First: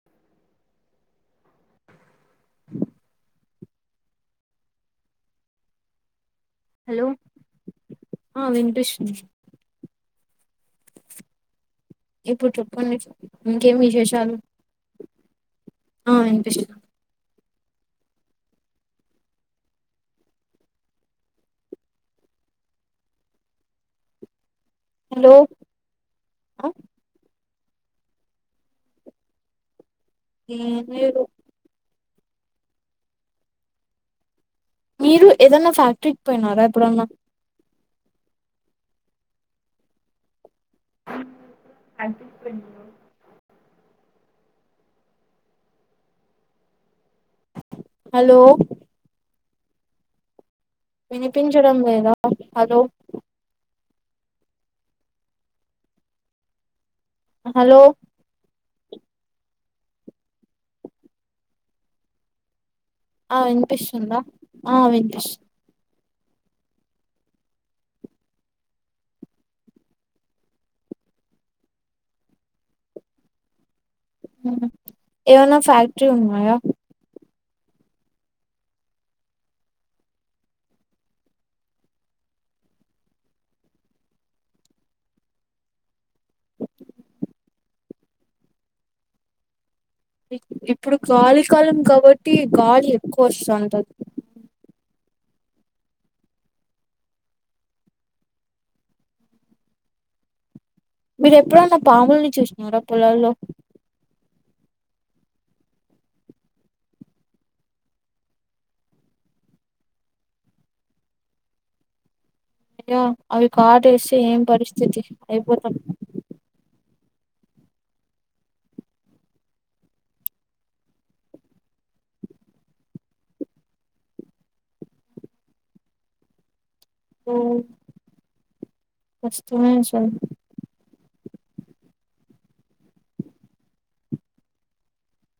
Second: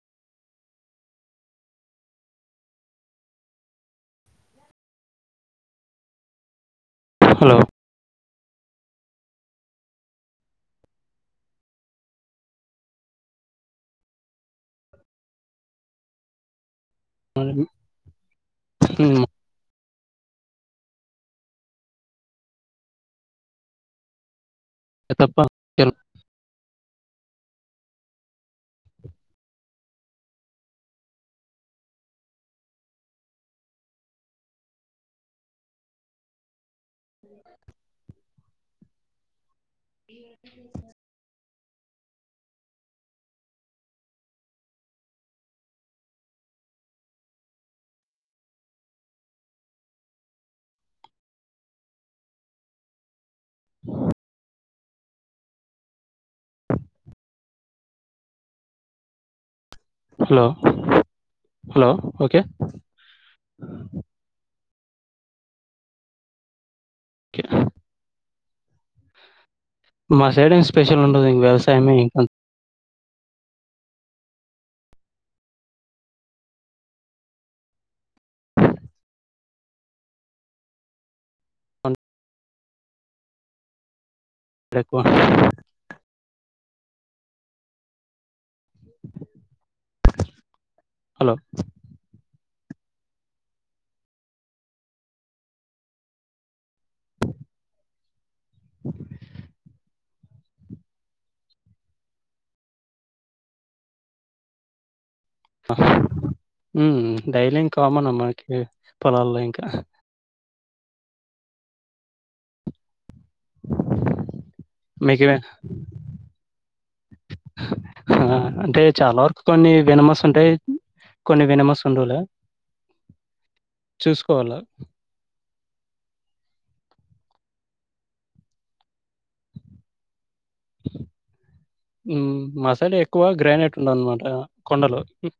Blank hello హ ఆ వెంకటేష్డి ఇప్పుడు చెప్పుండి ఇంకేం విశేషాలు ఆ ఇనిపిష్ట అనలు ఉ హలో తప్ప అ ఏమిలేదు మీరు ఏదన్నా ఫ్యాక్టరీకి పోయినారా ఎప్పుడన్నా? బ్లాంక్ అంటి అలో వినిపించడం లేదా hello? Blank hello hello hello okay ఆ వినిపిస్తుందా ఆ వినిపిస్ కెనా మా సైడ్ ఏం స్పెషల్ ఉండదు ఇంగ వ్యవసాయమే ఇంక ఉమ్ ఏమన్నా ఫ్యాక్టరీ ఉన్నాయా? తక్కువ ఇప్పుడు హలో గాలి కాలం కాబట్టి గాలి ఎక్కువ వస్తుంది. మీరు ఎప్పుడన్న పాముల్ని చూసినారా పొలాల్లో? మ్ డైలీ ఇంకా కామన్ మనకి పొలాల్లో ఇంకా యా అవి కాటేస్తే ఏం పరిస్థితి మీకు అయిపోతం హా అంటే చాలా వరకు కొన్ని వినమస్ ఉంటాయి. కొన్ని వినమస ఉండలులె చూసుకోవాల ఉమ్ వస్తున్నాయ్ సార్? బ్లాంక్ ఉ మసాలా ఎక్కువ గ్రానేట్ ఉండదన్నమాట కొండలో ఉ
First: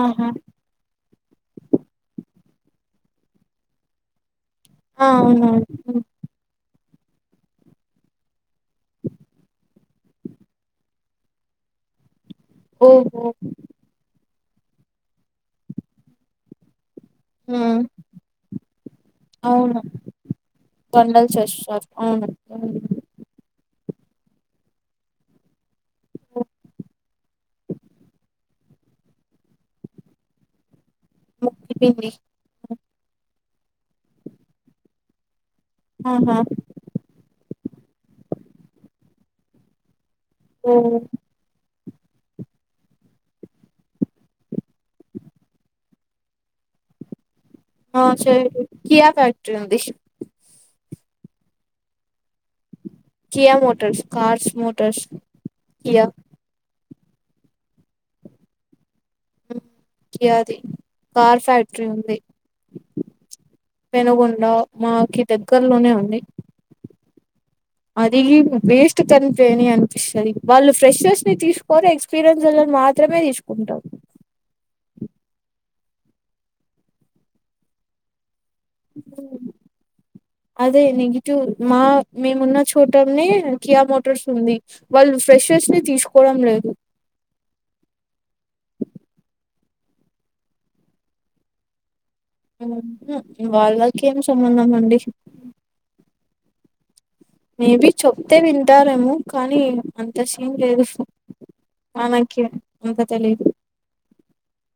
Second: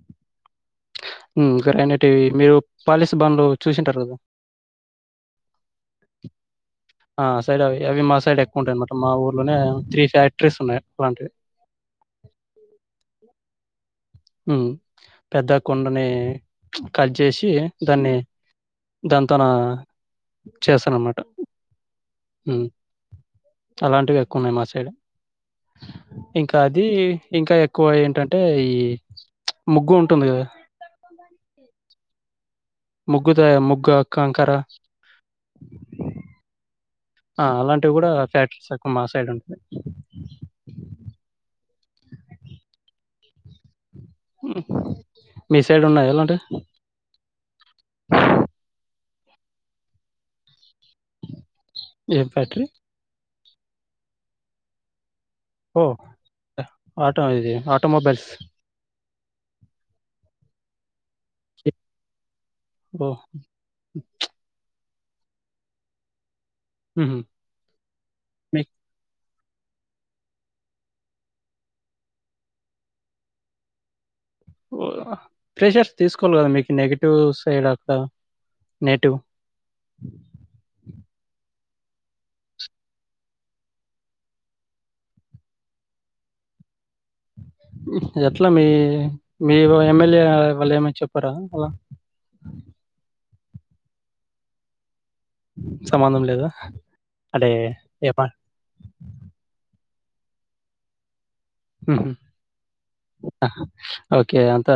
ఆహా ఉ ర అన్నిటివి మీరు పాలస భవన్లు చూసింటారు కదా ఆ అవునువును ఆ సైడ్ అ అవి మా సైడ్ ఎక్కువ ఉంటాయి అన్నమాట మా ఊర్లోనే త్రీ ఫ్యాక్ట అడ్రెస్ ఉన్నాయి అలాంటివి ఓ హు పెద్ద కొండని కట్ జోషి హ్మ్ దాన్ని దాంతో నా కొండల్ చేశర్ హు అలాంటివి ఎక్కువ ఉన్నయి మా సైడ్. ఇంకా అది ఇంకా ఎక్కువ ఏంటంటే ఈ ముగ్గు ఉంటుంది కదా ము కు పిండి ముగ్గుదాయ ముగ్గ కంకరా ఆహా ఆ అలాంటివి కూడ ఫ్యాక్టరీస్ అకు మా సైడ్ ఉంటది. ఓ మీ సైడ్ ఉన్నయా ఇలాంటి ఆ చె కియా ఫ్యాక్టరీ ఉంది. ఏం factory? Kia motors cars motors ఓ అ ఆటో ఇది ఆటోమొబైల్స్ ఉ కియాది కార్ ఫ్యాక్టరీ ఉంది. ఓహ్! పెనుగొండ మాకి దగ్గర్లోనే ఉంది. ఉహు అది వేస్ట్ కనిపోయిని అనిపిస్తది. వాళ్ళు ఫ్రెషర్స్ ని తీస్కొరు ఎక్స్ పిరోన్స్ ఒళ్లనే మాత్రమే తీసుకుంటర్ ఆ ప్రెషర్స్ తీసుకోలి కదా మీకు నెగిటివ్ సైడ్ అక్కడ నెటివ్ అదే నెగిటివ్ మా మేమున్న చోటనే కియా మోటార్స్ ఉంది. వాళ్ళు ఫ్రెషర్స్ ని తీసుకోవడం లేదు. ఎట్లా మీ మీ వో ఎమ్మెల్యే వాళ్ళు ఏమి చెప్పరా అలా ఉహు వాళ్ళకి ఏం సంబంధం అండి సంబంధం లేదా అంటే మే బి ఏమా చెప్తే వింటారేమో కానీ అంత సీన్ లేదు, ఉహు. మనకి అంత తెలిదు. ఓకే అంతా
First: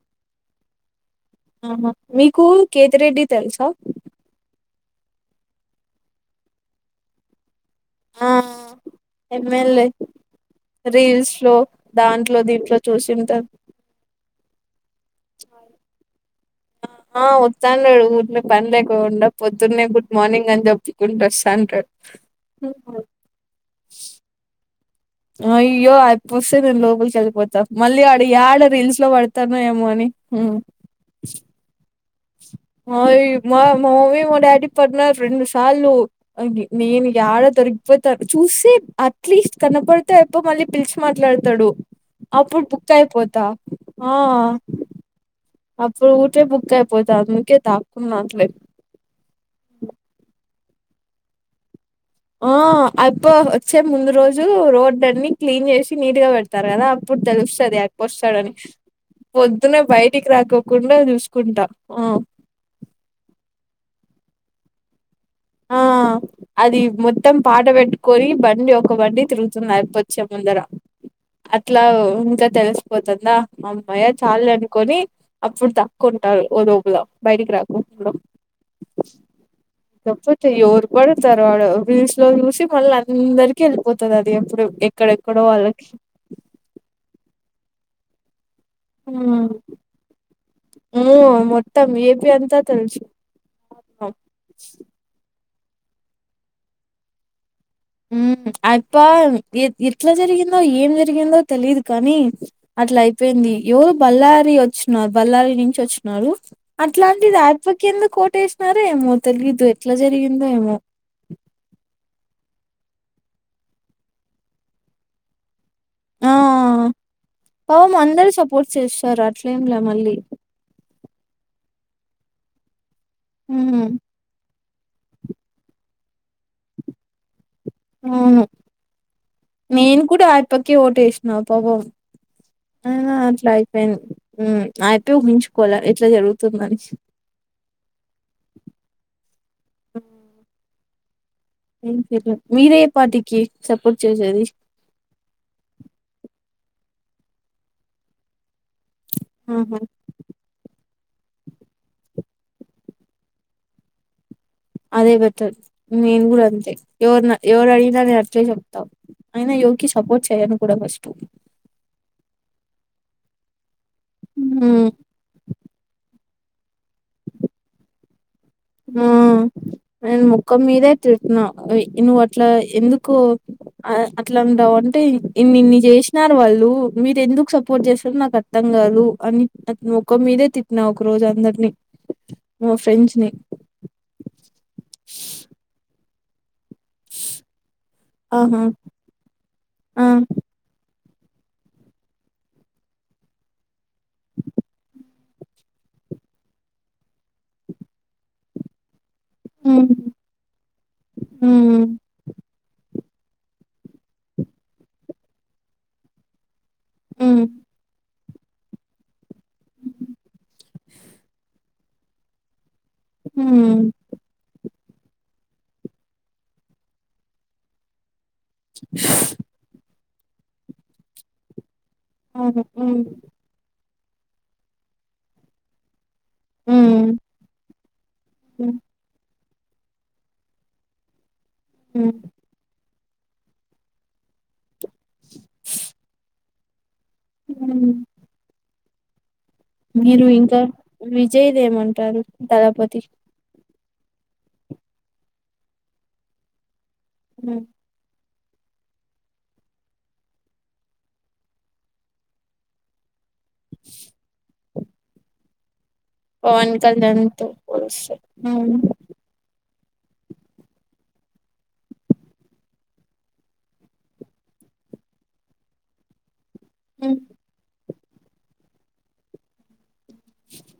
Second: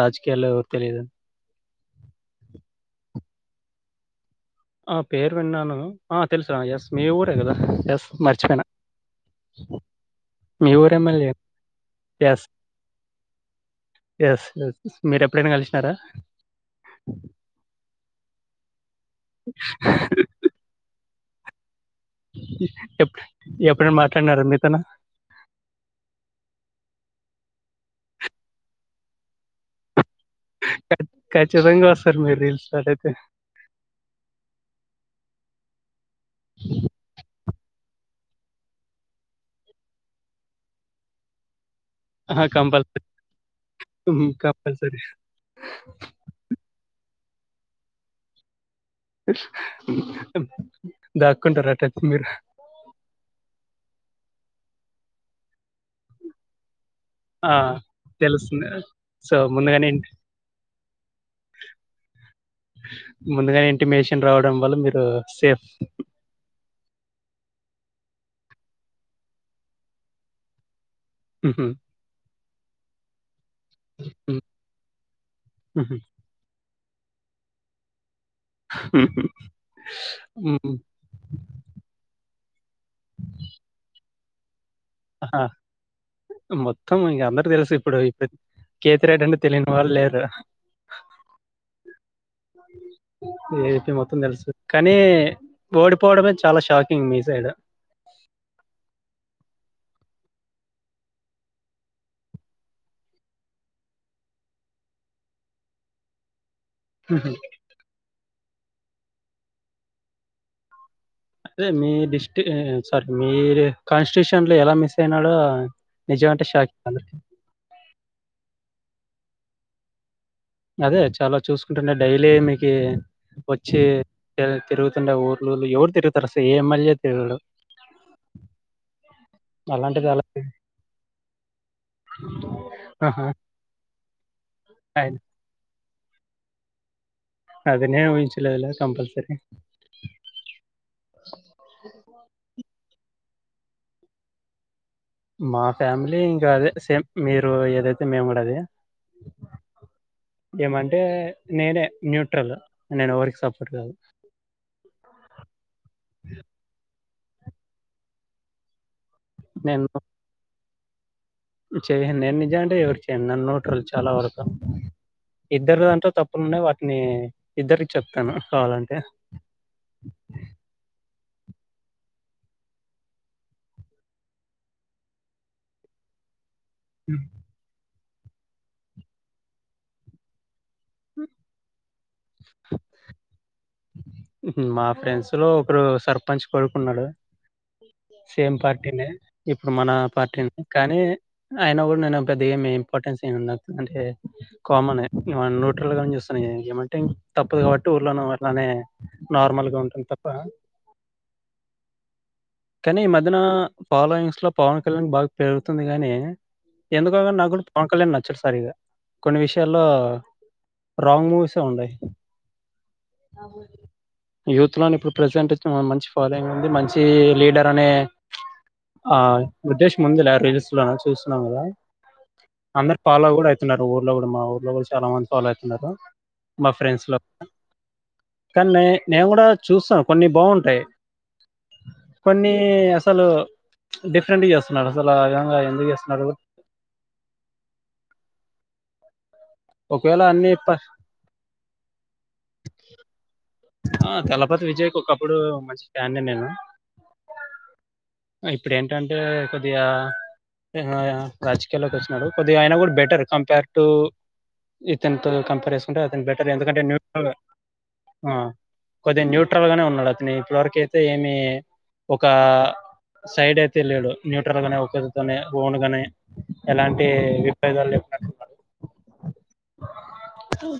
రాజకీయాల్లో తెలిదు ఆహా మీకూ కేతిరెడ్డి తెల్సా? ఆ పేరు విన్నాను. ఆ తెల్సు ఆ ఎస్ మీ ఊరే కదా ఎస్. ఆ మర్చిపెన ఎమ్మెల్యే రీల్స్ లో దాంట్లో ఎస్ దీంట్లో చూసింటర్ ఎస్ ఎస్ మీరేప్పుడైనా కలిసినారా? ఆ ఆ వచ్చండడు ఊర్నే పన్ లేకొకుండ పొద్దునే గుట్ మార్నింగ్ అన్ చెప్పుకుంటు వస్తంటడ్ హి ఎప్ ఎప్పుడేన మాట్లాడినార మీతొన? అయ్యో ఆయప్ప వస్తే నేన్ లోపల్కి ఎల్లిపోత. మళ్ళీ ఆడ యాడ రీల్స్ లో పడతనో ఏమో అని. క ఖచ్చితంగా వస్తరు మీర్ రీల్ స్టార్ట్ అయితే ఓయ్ మా మమ్మీ మా డాడీ పడ్నారు రెండు సార్లు. ఆగి నేను యాడ దొరి పొతా చూసి అట్లీస్ట్ కనపడితే అయప్ప మళ్ళీ పిలిచి మాట్లడతడు. అప్పుడు కంపల్సరీ బుక్కయిపోతా ఆ కంపల్సరీ తే బుక్ అయిపోత అందుకే దాక్కున్న అట్లే దాక్కుంటర్ అట్టయితే మీరు ఆ ఆయప్ప వచ్చే ముందు రోజు, రోడ్ లన్ని క్లీన్ చేసి నీట్గా వెడ్ స్తరు కదా అప్పుడు ఆ, తెలుస్తది ఎక్క వస్తడని తెలుస్తుంది సో పొద్దున్నే ముందుగానే బయటికి రాకోకుండా చూసుకుంటా ఆ ముందుగానే ఇంటిమేషన్ రావడం వల్ల మీరు సేఫ్ ఆ అది మొత్తం పాట పెట్టుకొని బండి ఒక బండి తిరుగుతున్నాది వచ్చే ముందర హుహు. అట్లా ఇంకా తెలిసిపోతందా అమ్మయ్య హ్మ్. చాలులే అనుకొని అప్పుడు హుహు. తక్కు ఉంటారు, ఓ లోపులో బయటికి రాకోకుండా ఉహు పడుతారు ఆడు ఫీస్ లో చూసి మళ్ళ అందరికి ఎళ్ళిపోతది అది ఎప్పుడు అక్కడెక్కడో ఆహా! వాళ్ళకి మొత్తం ఇగ అందరు తెలుసు ఇప్పుడు ఇప్పుడ్ ఉమ్, ఉమ్ మొత్తం ఏ పి అంతా తెలుసు ఏ పి మొత్తం తెలుసు కానీ, ఓడిపోవడమే చాలా షాకింగ్ మీ సైడు ఉమ్ ఆయప్ప ఎ ఎట్ల జరిగిందో, ఏం జరిగిందో తెలిదు కానీ అట్ల అయిపోయింది, ఎవరు బళ్లారి వచ్చిన బళ్లారి నుంచి వచ్చిన్నారు. హుహు. అట్లాంటిదాయప్పకెందుకు కోటేసినారో ఏమో తెలియదు, ఎట్లా జరిగిందో ఏమో. అదే మీ డిస్టి సారీ మీరు కాన్స్టిట్యూషన్ లో ఎలా మిస్ అయినాడో నిజ అంటే షాక్ అయి ఓ మందరు సపోర్ట్ చేస్తారు అట్లే ఏం లే మళ్ళీ అదే చాలా చూసుకుంటాండే డైలీ మీకి వచ్చి హ్మ్. తి తిరుగుతుండే ఊర్లూళ్లు, ఎవరు తరుగుతారసలు ఏ ఎం ఎల్ తిగుడు. అవును నేను అలాంటిది కూడా అలా ఆయప్పకే ఓటు వేసినా పావం. ఐనా ఆహా! అట్ల అయిపోయింది, ఉమ్ అయ్ ఆయప్పే ఊహించుకోల ఇట్ల జరుగుతుందని అదేనే ఊహించలేదులే కంపల్సరి. ఉమ్ సర్లే మీరే పార్టీకి సపోర్ట్ చేసేది? మా ఫ్యామిలీ ఇంకా అదే సేమ్, మీరు ఏదైతే మేం కూడా అదే ఉహు ఏమంటే నేనే న్యూట్రల్, నేను ఎవరికి సపోర్ట్ కాదు. అదే బెటర్ నేను గుడా అంతే, ఎవర్న ఎవరు అడిగినా నేనట్లే చెప్తా. అయినా యోకి సపోర్ట్ చేయ్యను కూడా ఫస్టు. చేయండి నేను నిజ అంటే ఎవరికి చేయను నేన్ న్యూట్రల్ చాలా వరకు. ఉమ్, ఇద్దరు దాంట్లో తప్పులున్నయ్ వాటిని ఇద్దరికి చెప్తాను కావాలంటే. ఆ నేను ముడు కొన్ని మీదే తిరుతున్నా, ఏంది నువ్వు అట్లా ఎందుకు ఆ అట్లా ఉండావు అంటే ఇన్ని ఇన్ని చేసినారు వాళ్ళు. మీరు ఉమ్, ఎందుకు సపోర్ట్ చేస్తరు నాకు అర్థం కాదు అని, త మొకం మీదే తిట్టిన ఒక రోజు అందరినీ మ ఫ్రెండ్చ్ ని ఉహు మా ఫ్రెండ్స్ లో ఒకరు సర్పంచ్ కొడుకున్నడు. సేమ్ ఆహా పార్టీనే ఇప్పుడు మన ఆ పార్టీనే కానీ అయిన గుడ నేనో పెద్ద ఏమి ఇంపార్టెన్స్ ఏంలే నాకు అంటే కామనే న్యూట్రల్ గానే చూస్తున్నయే ఏమంటే తప్పదు కాబట్టి ఊర్లోన అట్లనే నార్మల్ గా ఉంటం ఉమ్ తప్ప ఉమ్ కానీ ఈ మధ్యన ఫాలోయింగ్స్ లో పవన్ కళ్యాణ్ బాగా పెరుగుతుంది గాని ఎందుకోగని ఉమ్ నా గుడ పవన్ కళ్యాణ్ నచ్చడు సరిగ్గా కొన్ని విషయాల్లో రాంగ్ మూవీసే ఉన్నాయి ఉమ్ యూత్ లోనే ఇప్పుడు ప్రజెంట్ మంచి ఫాలోయింగ్ ఉంది మంచి లీడర్ అనే ఆ ఉద్దేష్ ముందులా రీల్స్ లో చూస్తున్నాం కదా అవును ఉమ్ అందరూ ఫాలో కూడా అయితున్నారు ఊర్లో కూడా మా ఊర్లో కూడా చాలా మంది ఫాలో అవుతున్నారు మా ఫ్రెండ్స్ ఉమ్ లో కానీ ఉమ్ నే నేను కూడా చూస్తాను కొన్ని బాగుంటాయి ఉ కొన్ని అసలు డిఫరెంట్ చేస్తున్నారు అసలు ఆ విధంగా ఎందుకు చేస్తున్నారు హ ఒకవేళ మీరు అన్ని ఇంకా ప విజయ్ దేమ అంటారు దళపతి ఆ దళపతి విజయ్ ఒకప్పుడు మంచి ఫ్యాన్నేను ఉ ఇప్పుడు ఏంటంటే కొద్దిగా రాజకీయాల్లోకి వచ్చినాడు కొద్దిగా అయినా కూడా బెటర్ కంపేర్ టు ఇతని తో కంపేర్ చేసుకుంటే అతను బెటర్ ఎందుకంటే న్యూట్రల్‌గా వ ఆ కొద్ది న్యూట్రల్గానే ఉన్నాడు అతను ఇప్పటివరకు అయితే ఏమి ఒక సైడ్ అయితే వెళ్ళడు న్యూట్రల్ గానే ఒకతోనే ఓన్ గానే ఎలాంటి ఉమ్, విభేదాలు లేకుండా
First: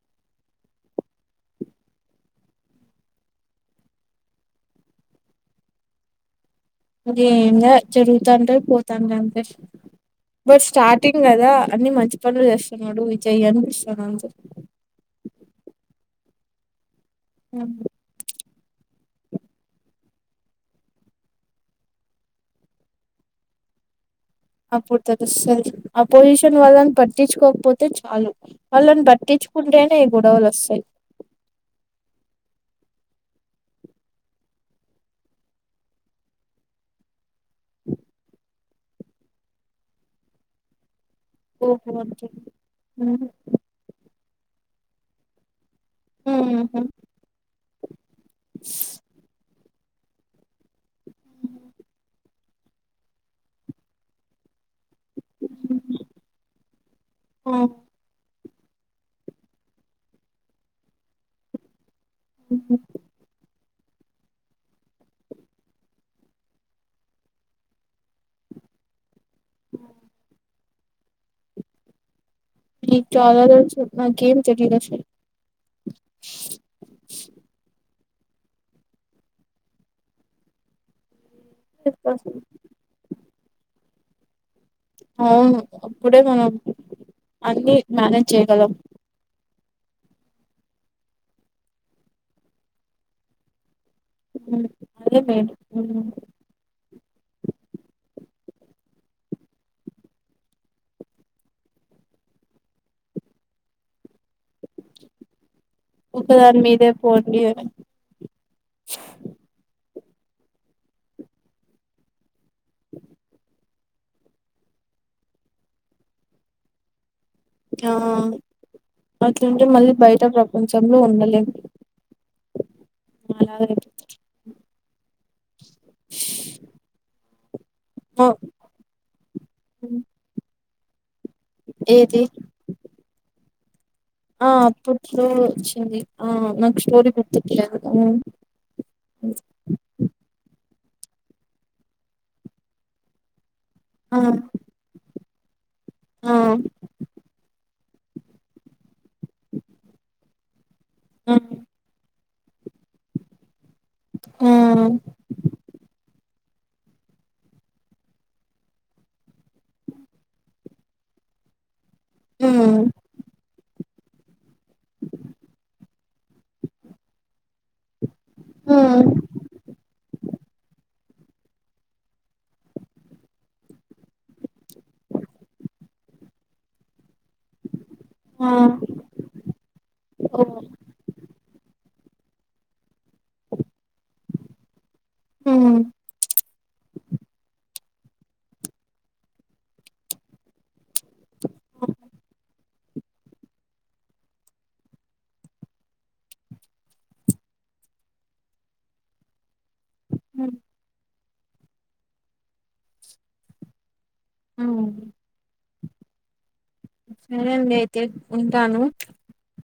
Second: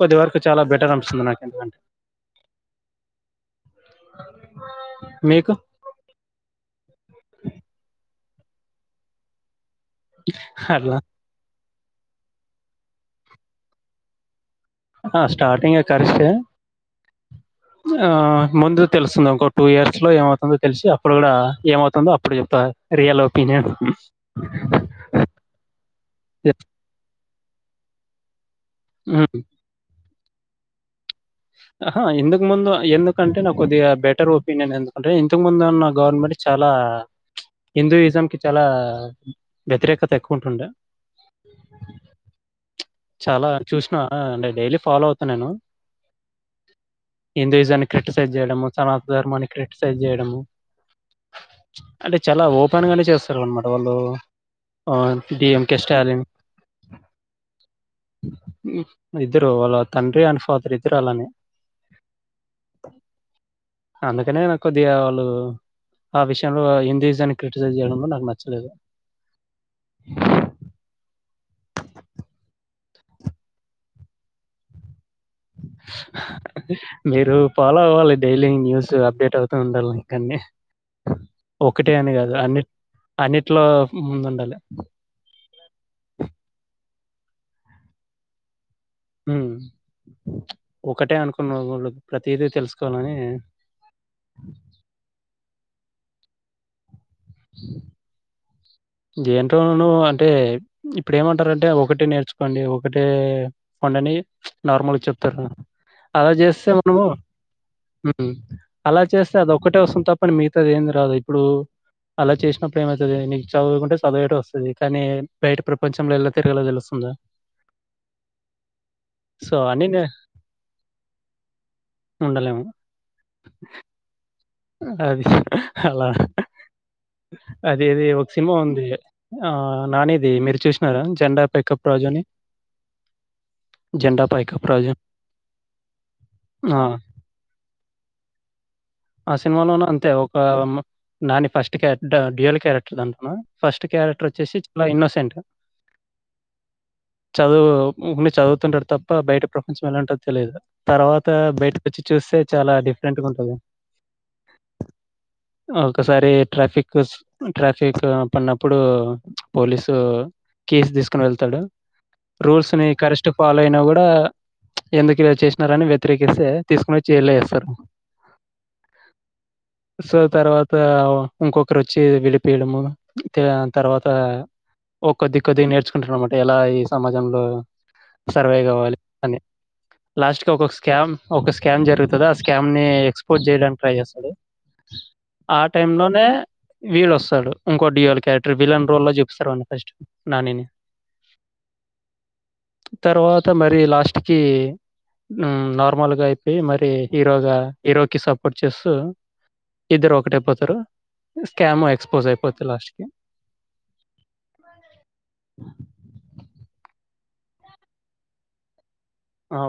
కొద్ది వరకు చాలా బెటర్ అనిపిస్తుంది నాకు ఎందుకంటే మీకు ఏం లే జరుగుతాంట పోతాంట అంటే బట్ అట్లా స్టార్టింగ్ కదా అన్ని మంచి పనులు చేస్తున్నాడు విజయ అనిపిస్తాను అంతే ఆ స్టార్టింగే కరెక్టే ఉ ఆ ముందు తెలుస్తుంది ఇంకో టూ ఇయర్స్ లో ఏమవుతుందో తెలిసి అప్పుడు కూడా ఏమవుతుందో అప్పుడు చెప్త రియల్ ఒపీనియన్ అప్పుడు తెలుస్తది అపోజిషన్ వాళ్ళని పట్టించుకోకపోతే చాలు వాళ్ళని పట్టించుకుంటేనే గొడవలు వస్తాయి హా ఇందుకు ముందు ఎందుకంటే నాకు కొద్దిగా బెటర్ ఒపీనియన్ ఎందుకంటే ఇంతకు ముందు ఉన్న గవర్నమెంట్ చాలా హిందూయిజం కి చాలా వ్యతిరేకత ఎక్కువ ఉంటుండే ఓహ చాలా చూసిన అంటే డైలీ ఫాలో అవుతా నేను హిందూయిజాన్ని క్రిటిసైజ్ చేయడము సనాతన ధర్మాన్ని క్రిటిసైజ్ చేయడము అంటే చాలా ఓపెన్ గానే చేస్తారు అనమాట వాళ్ళు ఆ డి ఎంకె స్టాలిన్ ఓ ఇద్దురు అళ్ళ తండ్రి అండ్ ఫాదర్ ఇద్దరు అలానే ఉ అందుకనే నాకి కొద్దిగా వాళ్ళు ఆ విషయంలో హిందీజాన్ని క్రిటిసైజ్ చేయడంలో నాకు నచ్చలేదు మీకు చాలా తెలుసు నాకేం తెలీదు అసలు హా మీరు ఫాలో అవ్వాలి డైలీ న్యూస్ అప్డేట్ అవుతూ ఉండాలి ఇంకండి ఒకటే అని కాదు అన్ని అన్నిట్లో ముందు ఉండాలి అవును అప్పుడే మనం అన్ని మానేజ్ చేయ్యగలం వ్మ్ ఒకటే అనుకున్న ఒళ్ళు ప్రతిదీ తెలుసుకోవాలని వ్మ్ అదే మేన్ హ్మ్ దేంటోనోను అంటే ఇప్పుడు ఏమంటారంటే ఒకటే నేర్చుకోండి ఒకటే వండని మ్చ్ నార్మల్గా చెప్తారు అలా ఒకదాని చేస్తే మీదే మనము పోండి వ్మ్ అలా చేస్తే అది ఒక్కటే వస్తుంది తప్పని మిగతాది ఏంది రాదు ఇప్పుడు అలా చేసినప్పుడు ఏమైతది నీకు చదువుకుంటే చదవేటేవి వస్తది కానీ బయట ప్రపంచంలో ఎలా తిరగలో తెలుస్తుందా ఆ సో, అట్లుంటే అన్నీ మళ్ళీ నే బయట ప్రపంచంలో ఉండలేం ఉండలేం అలాగే అది అలా అది అది ఆ ఒక సీమ ఉంది ఆ నానిది మీరు చూసినారా జెండా పికప్ రాజుని ఏది ఆ అప్పుట్లో వచ్చింది ఆ నాకు ఆ! స్టోరి గుర్తుకులేదు ఆ సినిమాల్లోనా అంతే ఒక నాని ఫస్ట్ క ట డగియల్ క్యారెక్టర్ అన్న ఫస్ట్ ఆ ఆ క్యారెక్టర్ వచ్చేసి చాలా ఇన్నోసెంట్ ఆ చదువు చదువుతుంటాడు తప్ప బయట ప్రపంచం ఎలాంటోద్ తెలిదు తర్వాత బయటకి వచ్చి చూస్తే చాలా డిఫరెంట్ గా ఉంటది ఆ ఒక్కసారి ట్రాఫిక్ స్ ట్రాఫిక్ పడినప్పుడు పోలీసు కీసు తీసుకుని వెళ్తాడు రూల్స్ ఉమ్ ని కరశ్ ఫాలో అయినా కూడా ఎందుకు ఇలా చేసినారని వ్యతిరేకిస్తే తీసుకొని జైల్లో ఏస్తారు. హ్మ్ సో తర్వాత ఓ ఇంకొకరు వచ్చి వీడిపియడము తర్వాత ఒక్కొద్ది కొద్దిగా నేర్చుకుంటార అనమాట ఎలా ఈ సమాజంలో ఆ సర్వే కావాలి అని ఓ లాస్ట్ కి ఒక్కొ స్కామ్ ఒక స్కామ్ జరుగుతుంది ఆ స్కామ్ ని ఎక్స్పోజ్ చేయడానికి ట్రై చేస్తాడు. ఆ ఉమ్ టైమ్ లోనే వీళ్ళు వస్తారు ఇంకో డియోల్ క్యారెటర్ విలన్ రోల్లో చూపిస్తారు వాన్ని ఫస్ట్ నానిని ఆ తర్వాత మరి లాస్ట్ కి వ్మ్ నార్మల్గా అయిపోయి మరి హీరోగా హీరోకి సపోర్ట్ చేస్తూ ఇద్దరు ఉమ్ ఒకటైపోతారు స్కామ్ ఎక్స్పోజ్ అయిపోతది లాస్ట్ కి హ్మ్ బ సరేండి అయితే ఉంటాను ఆ